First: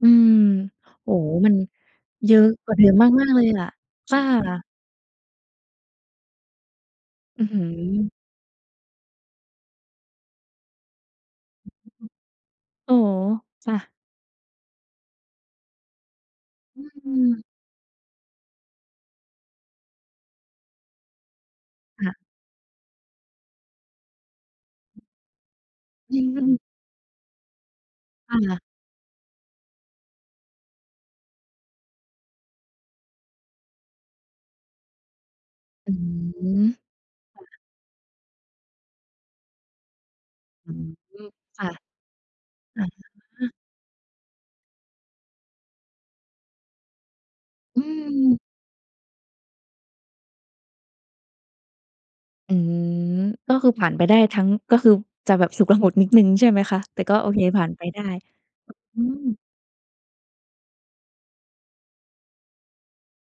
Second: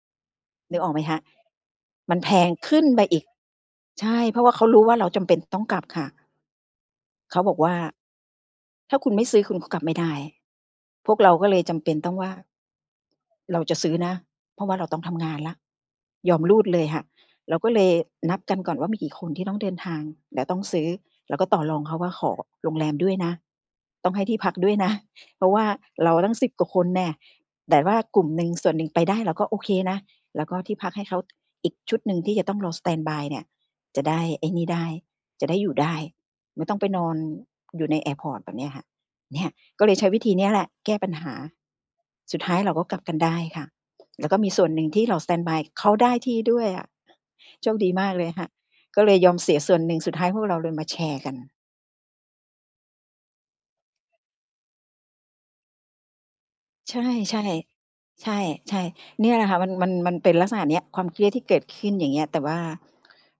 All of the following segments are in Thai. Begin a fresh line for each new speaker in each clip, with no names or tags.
อืม
นึกออกไหม
โอ
ค
้
ะ
โฮ มัน
มันแพ
เยอะ
ง
ก
ข
ว่า
ึ
เ
้
ด
น
ิม
ไปอี
ม
ก
าก ๆ เลยล่ะ
ใช
ถ
่
้า
เพราะเขารู้ว่าเราจำเป็นต้องกลับค่ะ เขา
อื้อ
บอ
ฮ
ก
ื
ว่า
อ
"ถ้าคุณไม่ซื้อคุณก็กลับไม่ได้" พวกเราก็เลยจำเป็นต้องว่า
ฮึ อ อ อ๋อ
เรา
จ
จ
้
ะซ
ะ
ื้อนะ เพราะว่าเราต้องทำงานแล้ว ยอมรูดเลยค่ะ
อือ
เราก็เลยนับกันก่อนว่ามีกี่คนที่ต้องเดินทาง แล้วต้องซื้อ แล้วก็ต่อรองเขาว
ค
่
่
า
ะ
ขอโรงแรมด้วยนะ ต้องให้ที่พักด้วยนะ เพราะว่าเรา
ยิ
ต
ง
ั้ง
มั
สิ
น
บ กว่าคนแหนะ แต่ว่ากลุ่ม
ค
หนึ่ง
่ะ
ส่วนหนึ่งไปได้ เราก็โอเคนะ แล้วก็ที่พักให้เขา อีกชุดหนึ่งที่จะต้องรอสแตนด์บายเนี่ยจะได้ไอ้นี่ได้ จะได้อยู่ได
อื
้ ไม่
อ
ต้องไปนอน
ค่ะ
อยู่ในแอร์พอร์ต แบบเนี้ยค่ะ เนี่ยก็เลยใช้วิธีนี้แหละ
อื
แก้ปัญห
อ
า
ค่ะ
สุดท้ายเรา
อ
ก็กลับกันได้
า
ค่ะ แล้วก็มีส่วนหนึ่งที่รอสแตนบาย เขาได้ที่ด้วยอะ โชค
อ
ดีมากเลย
ือ
ค่ะ ก็เลยยอมเสียส่วนหนึ่ง สุดท้ายพวกเราเลยมาแชร์กัน
อืม ก็คือผ่านไปได้ทั้ง ก็คือจะแบบฉุกละหุกนิดหนึ่ง ใช่ไหมคะ
ใช
แต
่
่ก็โอเค ผ่านไปได้
ๆ ใช่
อื
ๆ เนี่ย
ม
แหละค่ะ มัน มัน มันเป็นลักษณะเนี้ย ความเครียดที่เกิดขึ้น อย่างเงี้ย แต่ว่า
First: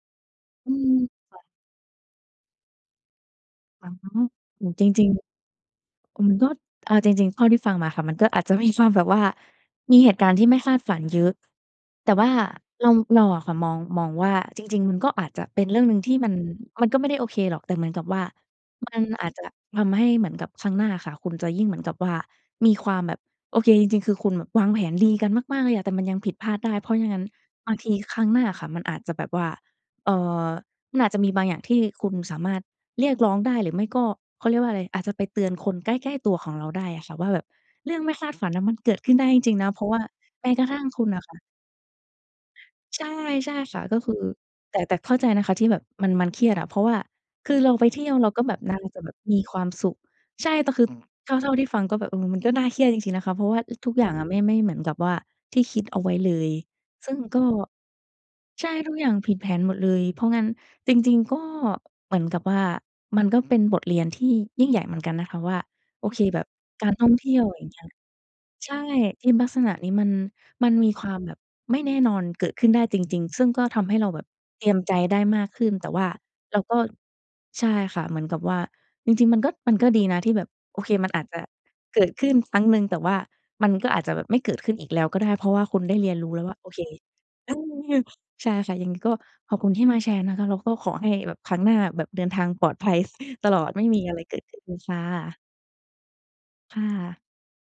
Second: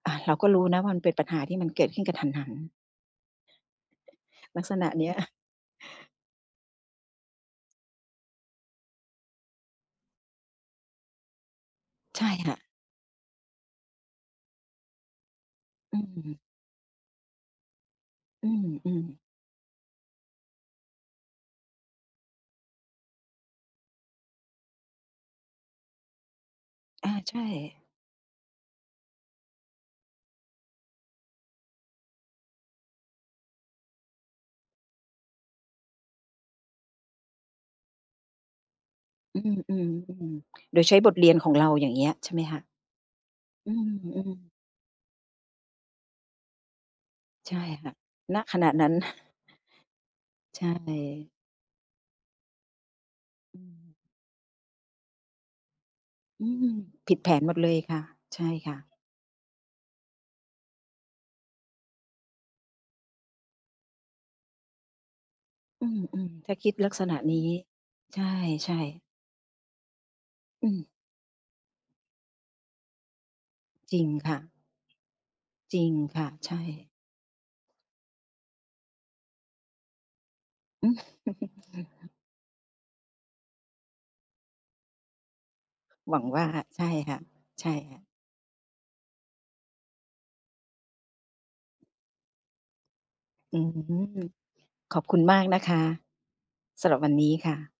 อา เราก็รู้
อื
นะว่าม
ม
ันเป็นปัญ
ค
ห
่
า
ะ
ที่มันเกิดขึ้นกระทันหัน
อา
ลั
อื
กษ
ม จ
ณะเ
ร
น
ิ
ี
ง
้ย
ๆ อืม ก็ เอาจริง ๆ เท่าที่ฟังมาค่ะ มันก็อาจจะมีความแบบว่า มีเหตุการณ์ที่ไม่คาดฝันเยอะ แต่
ใช
ว
่
่า
ค่ะ
เรา เราอะค่ะ มอง มองว่า จริง ๆ มันก็อาจจะเป็นเรื่องหน
อ
ึ
ื
่งที่มัน
ม
มันก็ไม่ได้โอเคหรอก แต่เหมือนกับว่า
อืม อื
มั
ม
นอาจจะแบบทำให้เหมือนกับครั้งหน้าค่ะคุณจะยิ่งเหมือนกับว่ามีความแบบ โอเค จริง ๆ คือคุณวางแผนดีกันมาก ๆ เลยอะ แต่มันยังผิดพลาดได้ เพราะอย่
อ
าง
า
นั้น
ใช่
บางทีครั้งหน้าค่ะมันอาจจะแบบว่า เอ่อ มันอาจจะมีบางอย่างที่คุณสามารถเรียกร้องได้หรือไม่ก็ เขาเรียกว่าอะไร อาจจะไปเตือนคนใกล้ ๆ ตัวของเราได้อะค่ะว่าแบบเรื่องไม่คาดฝันน่ะมันเกิดขึ้นได้จ
อื
ริง ๆ นะ เพราะว่า
ม
แม้
ๆ
กระ
ๆ
ท
โด
ั่
ย
ง
ใช้
คุ
บ
ณ
ท
น่
เ
ะ
รี
ค
ย
่
น
ะ
ของเรา อย่างเงี้ย ใช่ไหมคะ?
ใช่ ใช่
อื
ค่ะ ก็คือ
ม ๆ
แต่ แต่เข้าใจนะคะ ที่แบบมัน มันเครียดอะ เพราะว่าค
ใช
ื
่
อเราไป
ค่ะ
เที่ยว เรา
ณ
ก็แบ
ข
บ
ณะ
น่า
นั้น
จะแบบมีความสุข ใช่
ใช
แต่คือเท
่
่า เท่าที่ฟังก็แบบ เออ มันก็น่าเครียดจริง ๆ นะคะ เพราะว่
อื
า อ ทุก
ม
ทุกอย่างอะไม่ ไม่เหมือนกับว่า ที่คิดเอาไว้เล
อื
ย
อ ผ
ซึ
ิ
่
ด
ง
แผ
ก
น
็
หมดเลยค่ะ ใช่
ใช
ค
่
่ะ
ทุกอย่างผิดแผนหมดเลย เพราะงั้นจริง ๆ ก็เหมือนกับว่ามันก็เป็นบทเรียนที่ยิ่งใหญ่เหมือนกันนะคะว่า
อื
โอเค
ม
แบ
ๆ
บ
ถ้าคิด
ก
ลั
า
ก
ร
ษ
ท่อ
ณะ
งเท
นี
ี่ยว
้
อย่างเงี้ย
ใช
ใช
่
่
ๆ
ทีมลักษณะนี้มัน
อ
ม
ื
ัน
ม
มีความแบบไม่แน่นอนเกิดขึ้นได้จริง ๆ ซึ่งก็ทำให
จ
้
ริ
เร
ง
าแบบ
ค่ะ
เตรียมใจได้มากขึ้น
จริ
แต่
ง
ว่า
ค่ะ ใช
เราก็
่
ใช่ค่ะ เหมือนกับว่าจริง ๆ มันก็ มันก็ดีนะที่แบบ โอเค มันอาจจะเกิดขึ้นครั้งหนึ่ง แต่ว่ามันก็อาจจะแบบไม่เกิดขึ้นอีกแล้วก็ได้ เพราะว่าคุณได้เรี
หว
ยน
ัง
รู้
ว
แล
่
้
า
วว่า โอเ
ใ
ค
ช่ค่ะ
เออ
ใช่ค่ะ
ใช่ค่ะ ยังไงก็ขอบคุณที่มาแชร์นะคะ แล้วก็ขอให้แบบครั้งหน้า แบบเดินทางปลอดภัยต
อ
ล
ื
อด ไม่มีอะไ
อ
รเกิดขึ้นค
ข
่
อบคุณม
ะ
ากนะคะ
ค่
สำหรับวัน
ะ
นี้ค่ะ